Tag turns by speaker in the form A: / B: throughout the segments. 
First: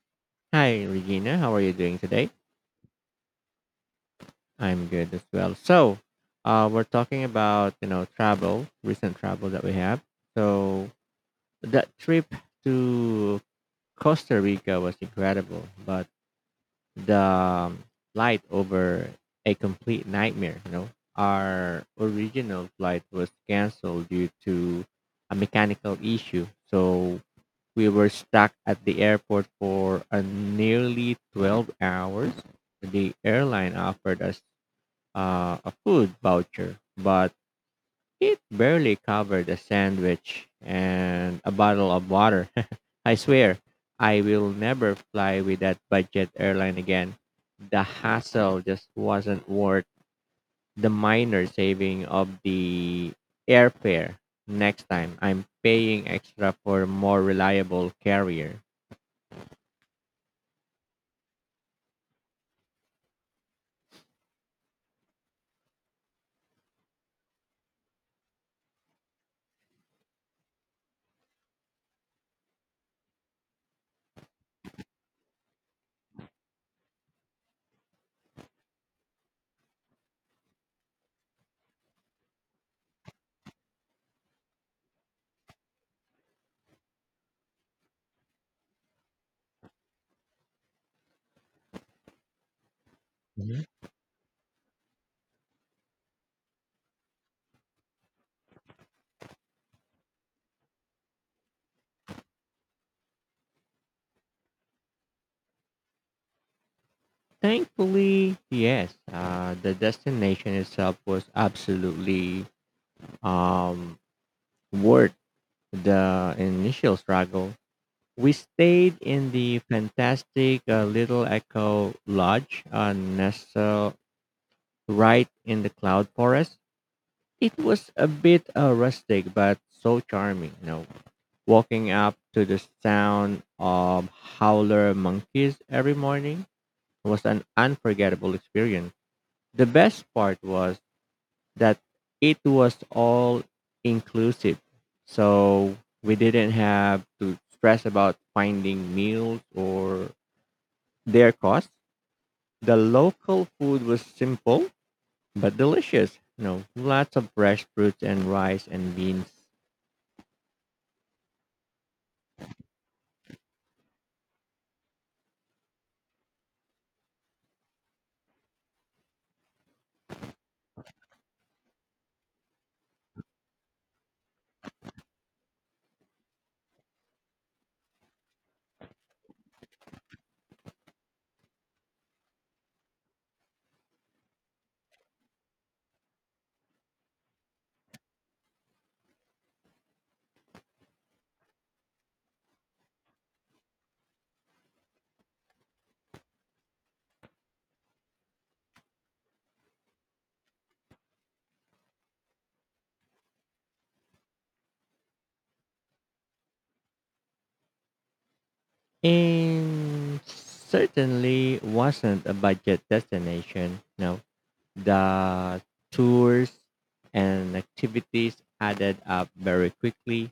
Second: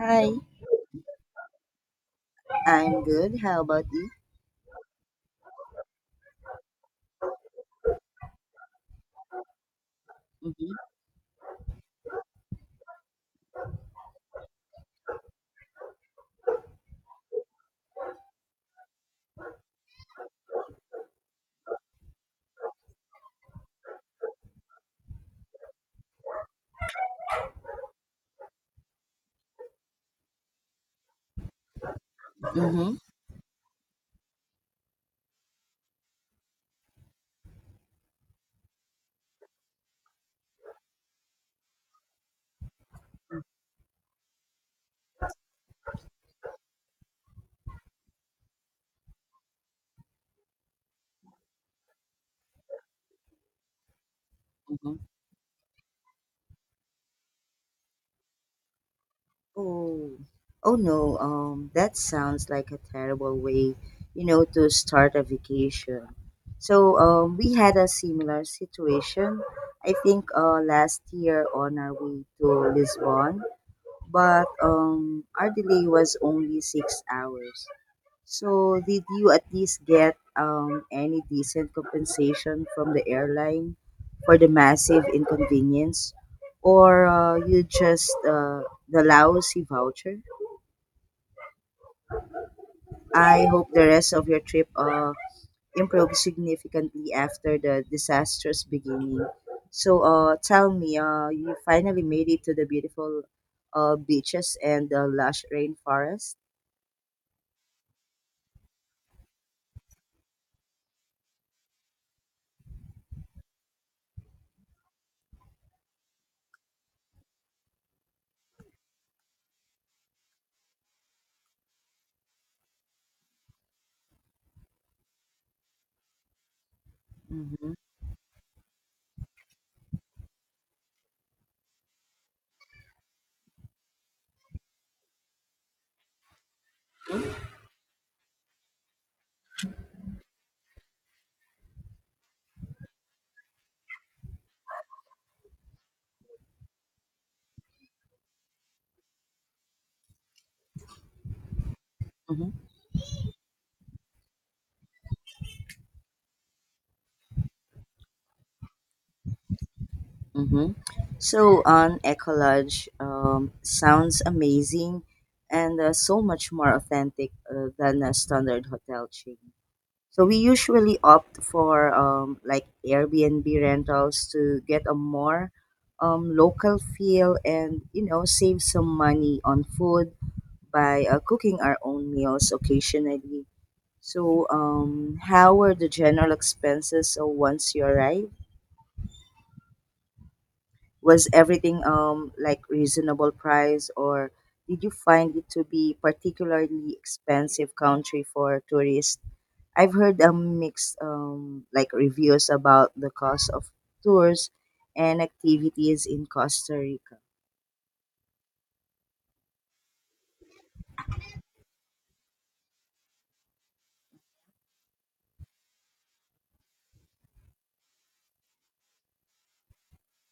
A: Hi,
B: Hi, Regina. How are you doing today?
A: I'm good. How about you?
B: I'm good as well. We're talking about travel, recent travel that we have.
A: Mm-hmm.
B: So that trip to Costa Rica was incredible, but the flight over a complete nightmare. You know, our original flight was canceled due to a mechanical issue, so we were stuck at the airport for a nearly 12 hours.
A: Mm-hmm.
B: The airline offered us a food voucher, but it barely covered a sandwich and a bottle of water. I swear, I will never fly with that budget airline again. The hassle just wasn't worth the minor saving of the airfare next
A: Mm-hmm.
B: time. I'm paying extra for a more reliable carrier.
A: Oh, oh no. That sounds like a terrible way, to start a vacation. So, we had a similar situation. I think last year on our way to Lisbon, but our delay was only 6 hours. So, did you at least get any decent compensation from the airline for the massive inconvenience? Or you just the lousy voucher? I hope the rest of your trip improved significantly after the disastrous beginning. So, tell me, you finally made it to the beautiful beaches and the lush rainforest?
B: Thankfully, yes. The destination itself was absolutely um, worth the initial struggle. We stayed in the fantastic Little Echo Lodge, nestled right in the cloud forest. It
A: Mm-hmm.
B: was a bit rustic, but so charming. You know, walking up to the sound of howler monkeys every morning was an unforgettable experience. The best part was that it was all inclusive. So we didn't have to stress about finding meals or their costs.
A: Mm-hmm.
B: The local food was simple but delicious. You know, lots of fresh fruits and rice and beans.
A: Mm-hmm. So on ecolodge sounds amazing and so much more authentic than a standard hotel chain. So we usually opt for like Airbnb rentals to get a more local feel and save some money on food by cooking our own meals occasionally. So how were the general expenses once you arrive? Was everything like reasonable price, or did you find it to be particularly expensive country for tourists? I've heard mixed like reviews about the cost of tours and activities in Costa Rica.
B: And certainly wasn't a budget destination. No, the tours and activities added up very quickly,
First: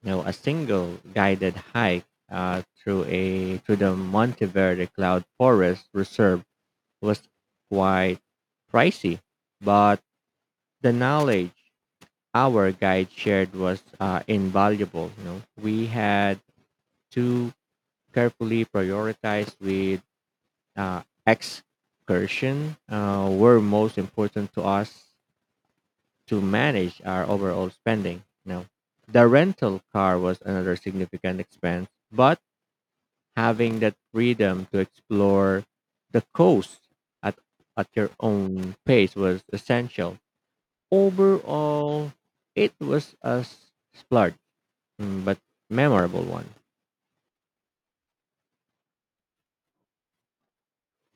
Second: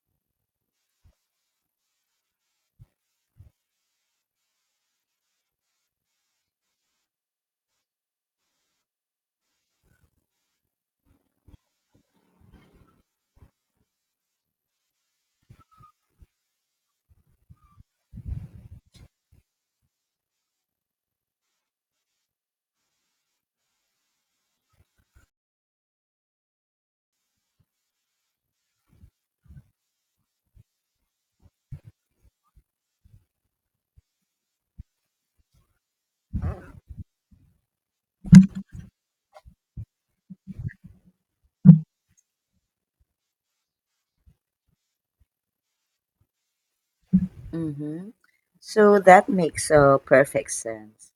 B: you know, a single guided hike through the Monteverde Cloud Forest Reserve was quite pricey, but the knowledge our guide shared was invaluable. You know, we had to carefully prioritize with excursion were most important to us to manage our overall spending. You know, the rental car was another significant expense, but having that freedom to explore the coast at, at your own pace was essential. Overall, it was a splurge, but memorable one.
A: Mm-hmm. So that makes perfect sense.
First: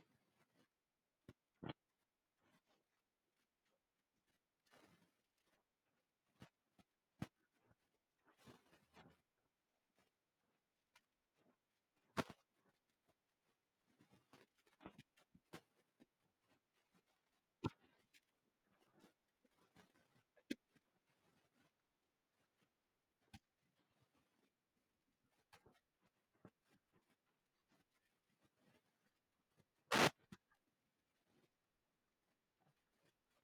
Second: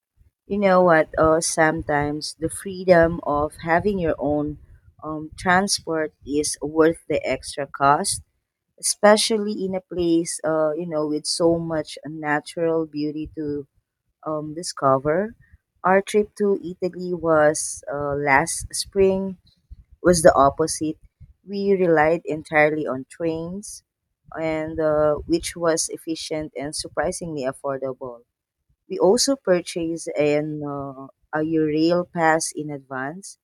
A: You know what? Sometimes the freedom of having your own transport is worth the extra cost, especially in a place with so much natural beauty to discover. Our trip to italy was last spring, was the opposite. We relied entirely on trains, and which was efficient and surprisingly affordable. We also purchased an a rail pass in advance,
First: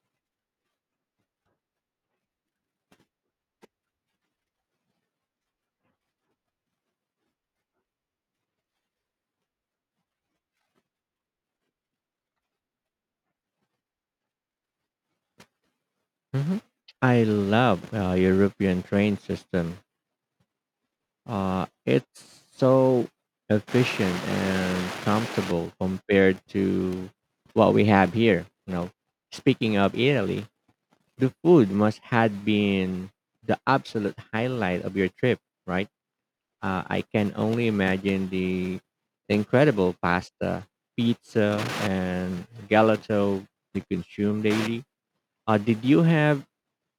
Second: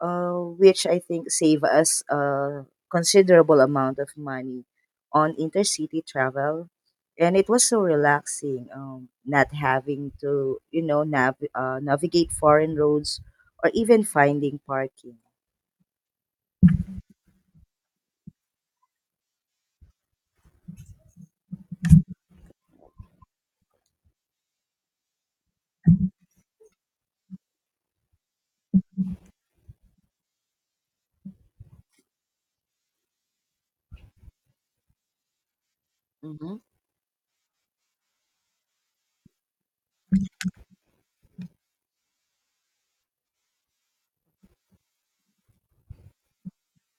A: which I think save us a considerable amount of money on intercity travel. And it was so relaxing, not having to navigate foreign roads or even finding parking.
B: hmm I love European train system. It's so efficient and comfortable compared to what we have here. You know, speaking of Italy, the food must had been the absolute highlight of your trip, right?
A: Hmm.
B: I can only imagine the incredible pasta, pizza, and gelato you consume daily. Did you have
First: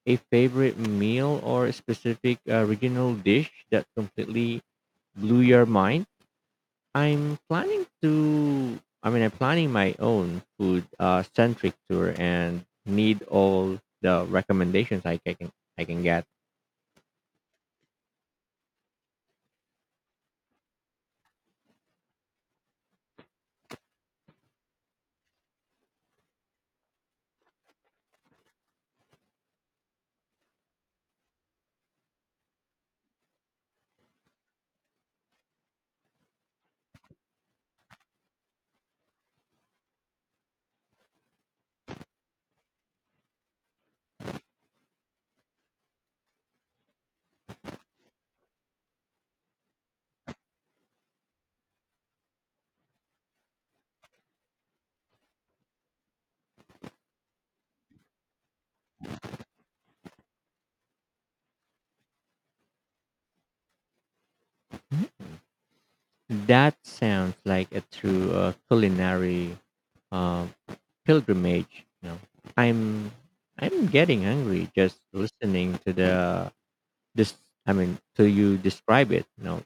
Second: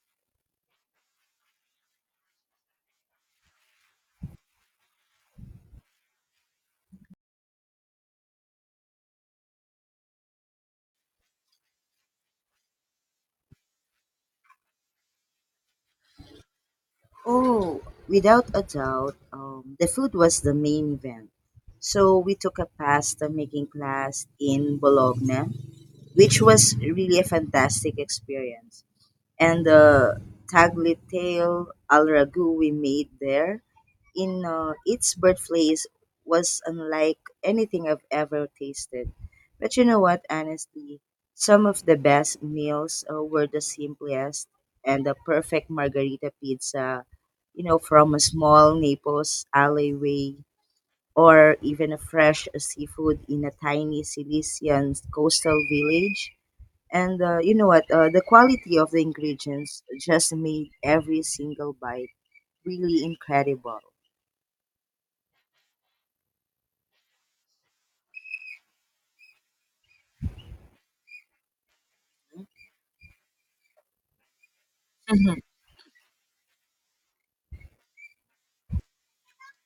B: a favorite meal or a specific regional dish that completely blew your mind? I mean, I'm planning my own food centric tour and need all the recommendations I can get.
A: Oh, without a doubt, the food was the main event. So we took a pasta making class in Bologna, which was really a fantastic experience, and the tagliatelle al ragu we made there in its birthplace was unlike anything I've ever tasted. But you know what? Honestly, some of the best meals were the simplest, and the perfect margarita pizza, from a small Naples alleyway or even a fresh seafood in a tiny Sicilian coastal village. And you know what? The quality of the ingredients just made every single bite really incredible.
B: Mhm. That sounds like a true culinary uh, pilgrimage, you know. I'm I'm getting hungry just
A: Hmm.
B: listening to the this I mean to you describe it, you know.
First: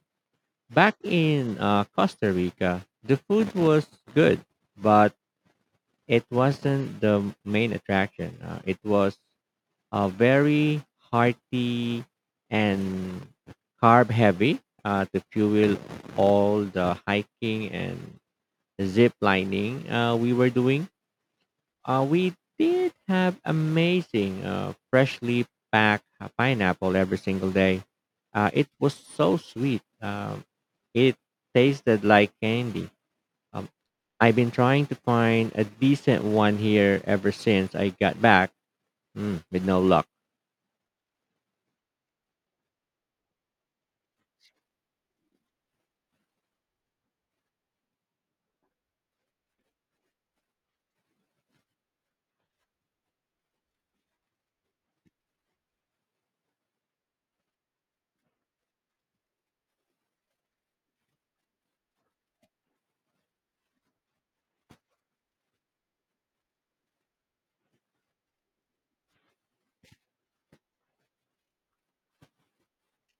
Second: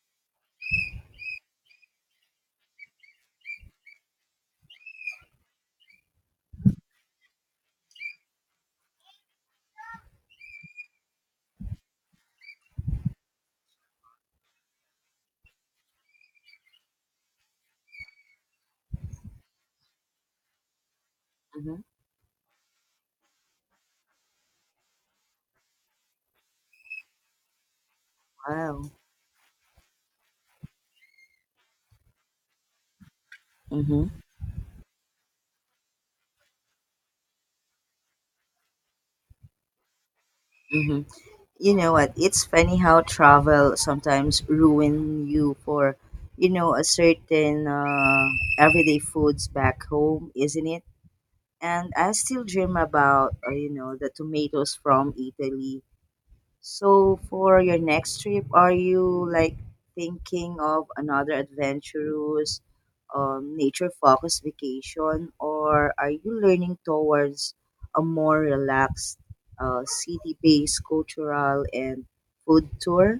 B: Back in Costa Rica, the food was good, but it wasn't the main attraction. It was very hearty and carb heavy to fuel all the hiking and zip lining we were doing.
A: Hmm.
B: We did have amazing freshly packed pineapple every single day. It
A: Wow.
B: was so sweet. It tasted like candy. Um,
A: Mm-hmm.
B: I've been trying to find a decent one here ever since I got back, with no luck.
A: Mm-hmm. You know what? It's funny how travel sometimes ruin you for a certain everyday foods back home, isn't it? And I still dream about the tomatoes from Italy. So for your next trip, are you like thinking of another adventurous, nature-focused vacation, or are you learning towards a more relaxed, city-based cultural and food tour?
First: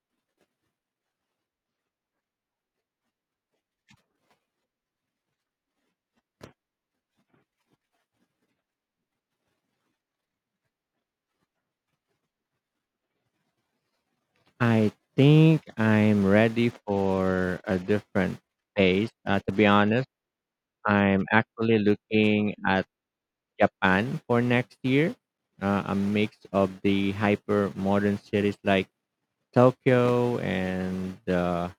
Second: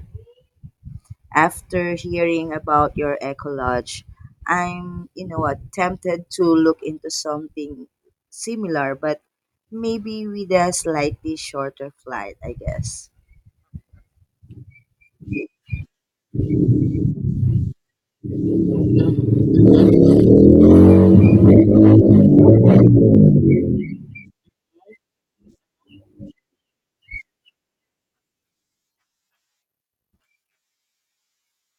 A: After hearing about your eco lodge, I'm, you know what, tempted to look into something similar, but maybe with a slightly shorter flight, I guess.
B: I think I'm ready for a different phase.
A: Mhm.
B: To be honest, I'm actually looking at Japan for next year. A mix of the hyper modern cities like Tokyo and the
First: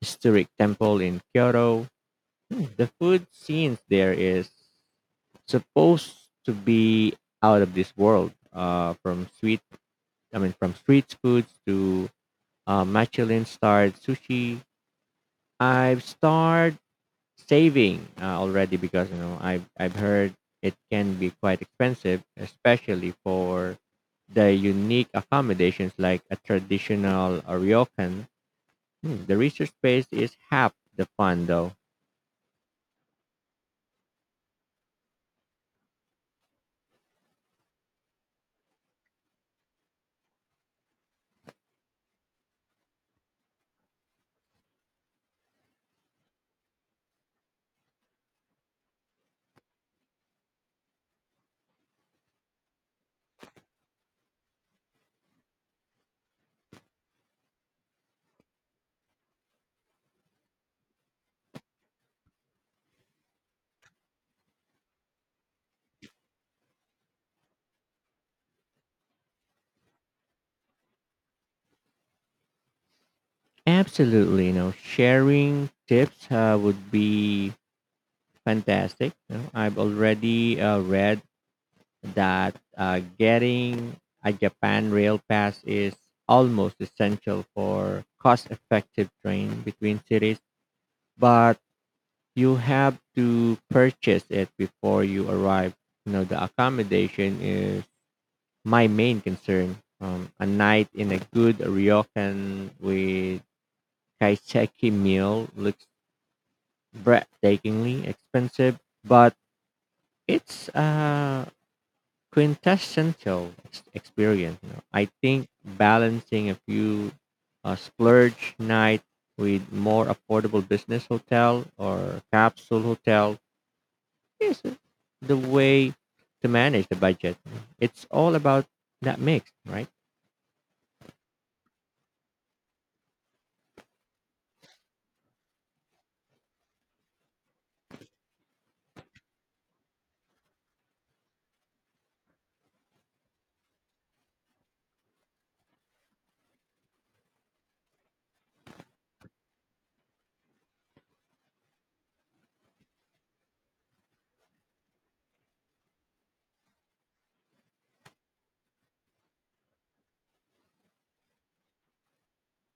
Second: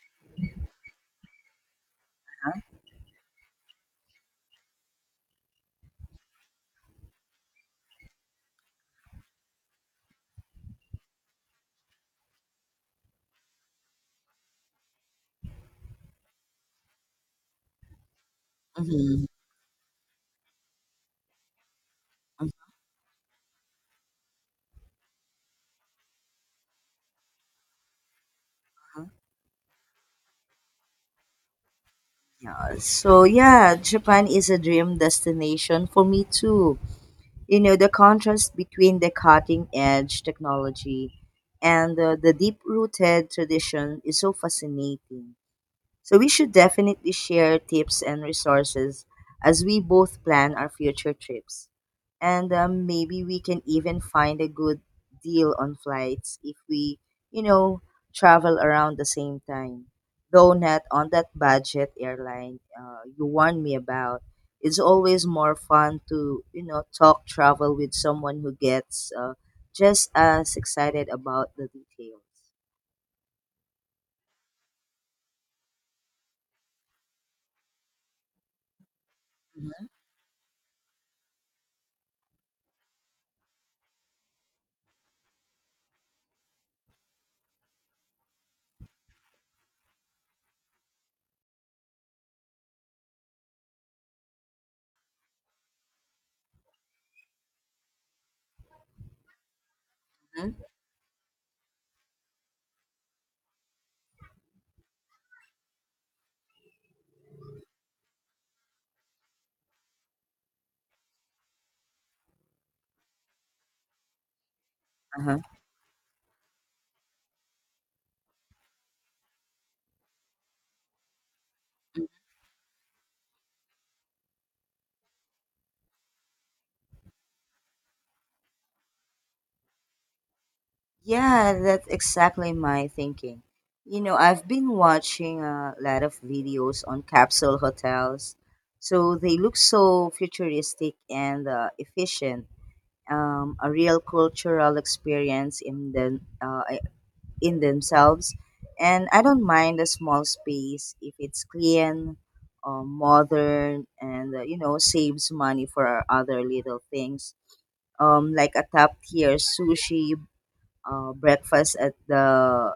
B: historic temple in Kyoto. The food scenes there is supposed to be out of this world. From sweet, I mean, From street foods to Michelin-starred sushi. I've started saving already because you
A: Mhm,
B: know I've heard it can be quite expensive, especially for the unique accommodations like a traditional ryokan.
A: mhm.
B: Hmm, the research space is half the fun, though.
A: Yeah. So yeah, Japan is a dream destination for me too. You know, the contrast between the cutting edge technology and the deep rooted tradition is so fascinating. So we should definitely share tips and resources as we both plan our future trips. And maybe we can even find a good deal on flights if we, you know, travel around the same time. Though not on that budget airline you warned me about. It's always more fun to talk travel with someone who gets just as excited about the details.
B: Absolutely, you know, sharing tips would be fantastic. You know, I've already read that getting a Japan Rail Pass is almost essential for cost effective train between cities, but you have to purchase it before you arrive. You know, the accommodation is my main concern. A
A: Mm-hmm.
B: night in a good ryokan with kaiseki meal looks breathtakingly expensive, but it's quintessential experience. You know, I
A: Uh-huh.
B: think balancing a few splurge night with more affordable business hotel or capsule hotel is the way to manage the budget. It's all about that mix, right?
A: Yeah, that's exactly my thinking. You know, I've been watching a lot of videos on capsule hotels. So they look so futuristic and efficient. A real cultural experience in them, in themselves. And I don't mind a small space if it's clean, modern, and saves money for other little things, like a top tier sushi breakfast at the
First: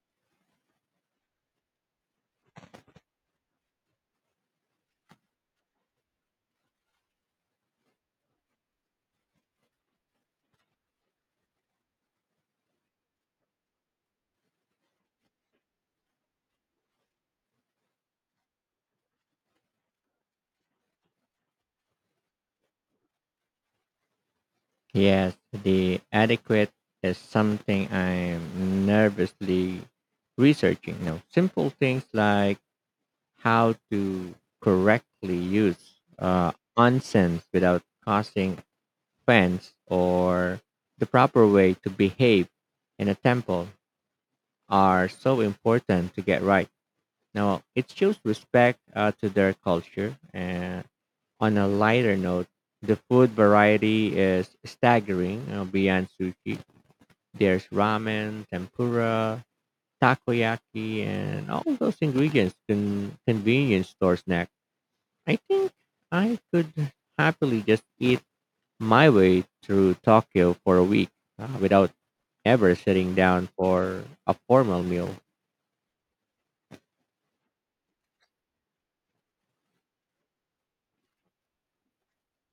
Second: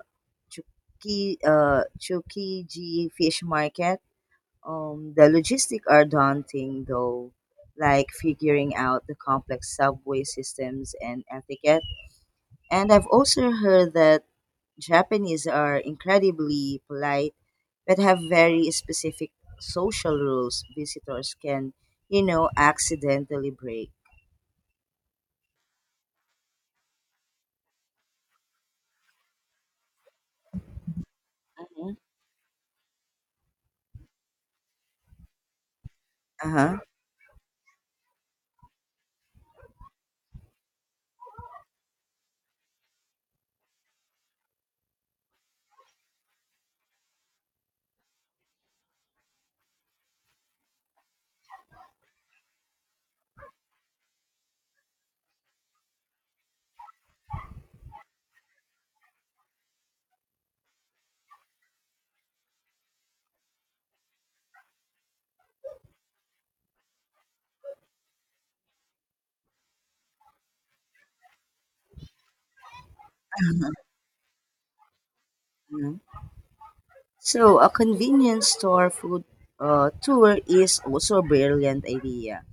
A: Chukiji Fish Market. The logistics are daunting though, like figuring out the complex subway systems and etiquette. And I've also heard that Japanese are incredibly polite but have very specific social rules visitors can accidentally break.
B: Yes, the adequate is something I'm nervously researching. You know, simple
A: Mhm.
B: things like how to correctly use
A: Uh-huh.
B: nonsense without causing offense or the proper way to behave in a temple are so important to get right. Now, it shows respect to their culture. And on a lighter note, the food variety is staggering beyond sushi. There's ramen, tempura, takoyaki, and all those ingredients in convenience store snacks I think I could happily just eat my way through Tokyo for a week without ever sitting down for a formal meal.
A: So, a convenience store food tour is also a brilliant idea.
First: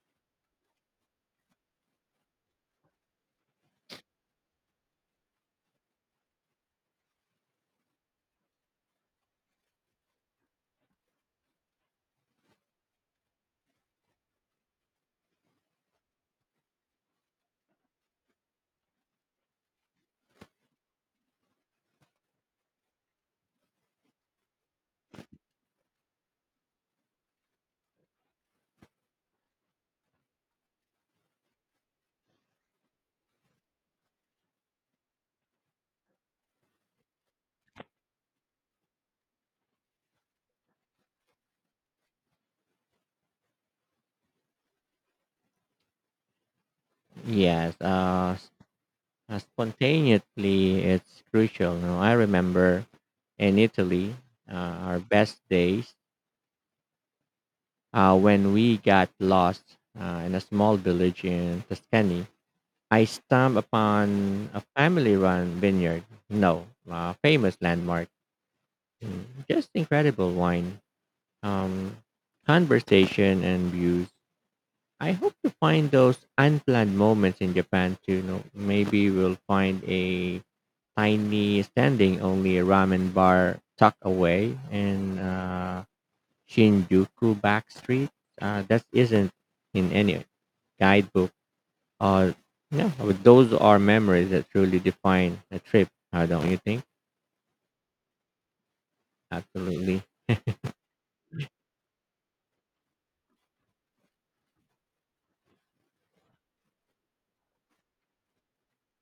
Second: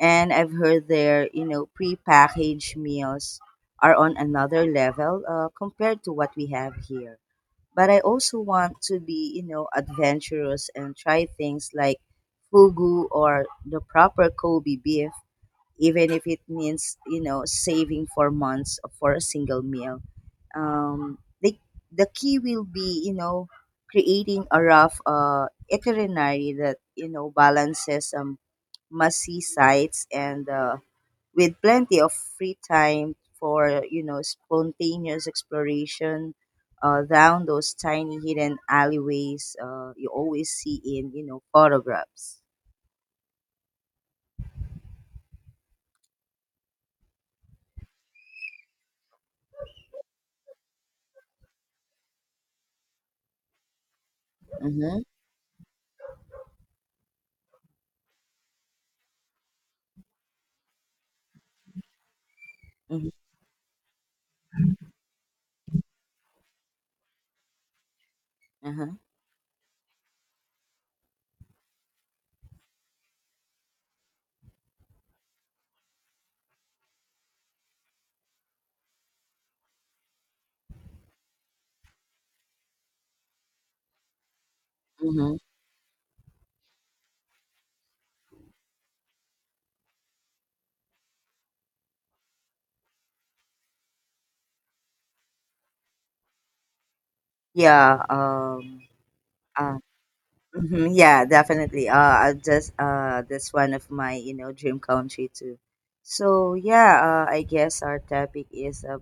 A: And I've heard their prepackaged meals are on another level compared to what we have here. But I also want to be adventurous and try things like fugu or the proper Kobe beef, even if it means saving for months for a single meal um, they, the key will be creating a rough itinerary that balances must see sites and with plenty of free time for spontaneous exploration down those tiny hidden alleyways you always see in photographs.
B: Yes, uh, s- Spontaneously it's crucial. You know, I remember in Italy, our
A: Mm-hmm.
B: best days when we got lost in a small village in Tuscany. I
A: Mm-hmm.
B: stumbled upon a family-run vineyard. No, famous landmark.
A: Uh-huh.
B: Just incredible wine, um, conversation, and views. I hope to find those unplanned moments in Japan too. You know, maybe we'll find a tiny standing only ramen bar tucked away in
A: Mm-hmm.
B: Shinjuku back street. That isn't in any guidebook. Uh, yeah, but those are memories that truly define a trip. Don't you think?
A: Yeah. Uh,
B: Absolutely.
A: mhm, yeah, definitely. I just that's one of my dream country too. So yeah, I guess our topic is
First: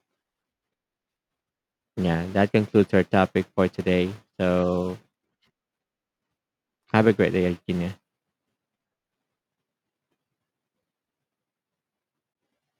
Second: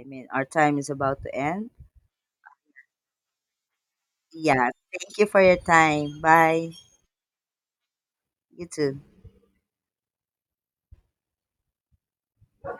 A: I mean our time is about to end.
B: Yeah, that concludes our topic for today.
A: Yeah,
B: So
A: thank you for your time. Bye.
B: have a great day, Regina.
A: You too.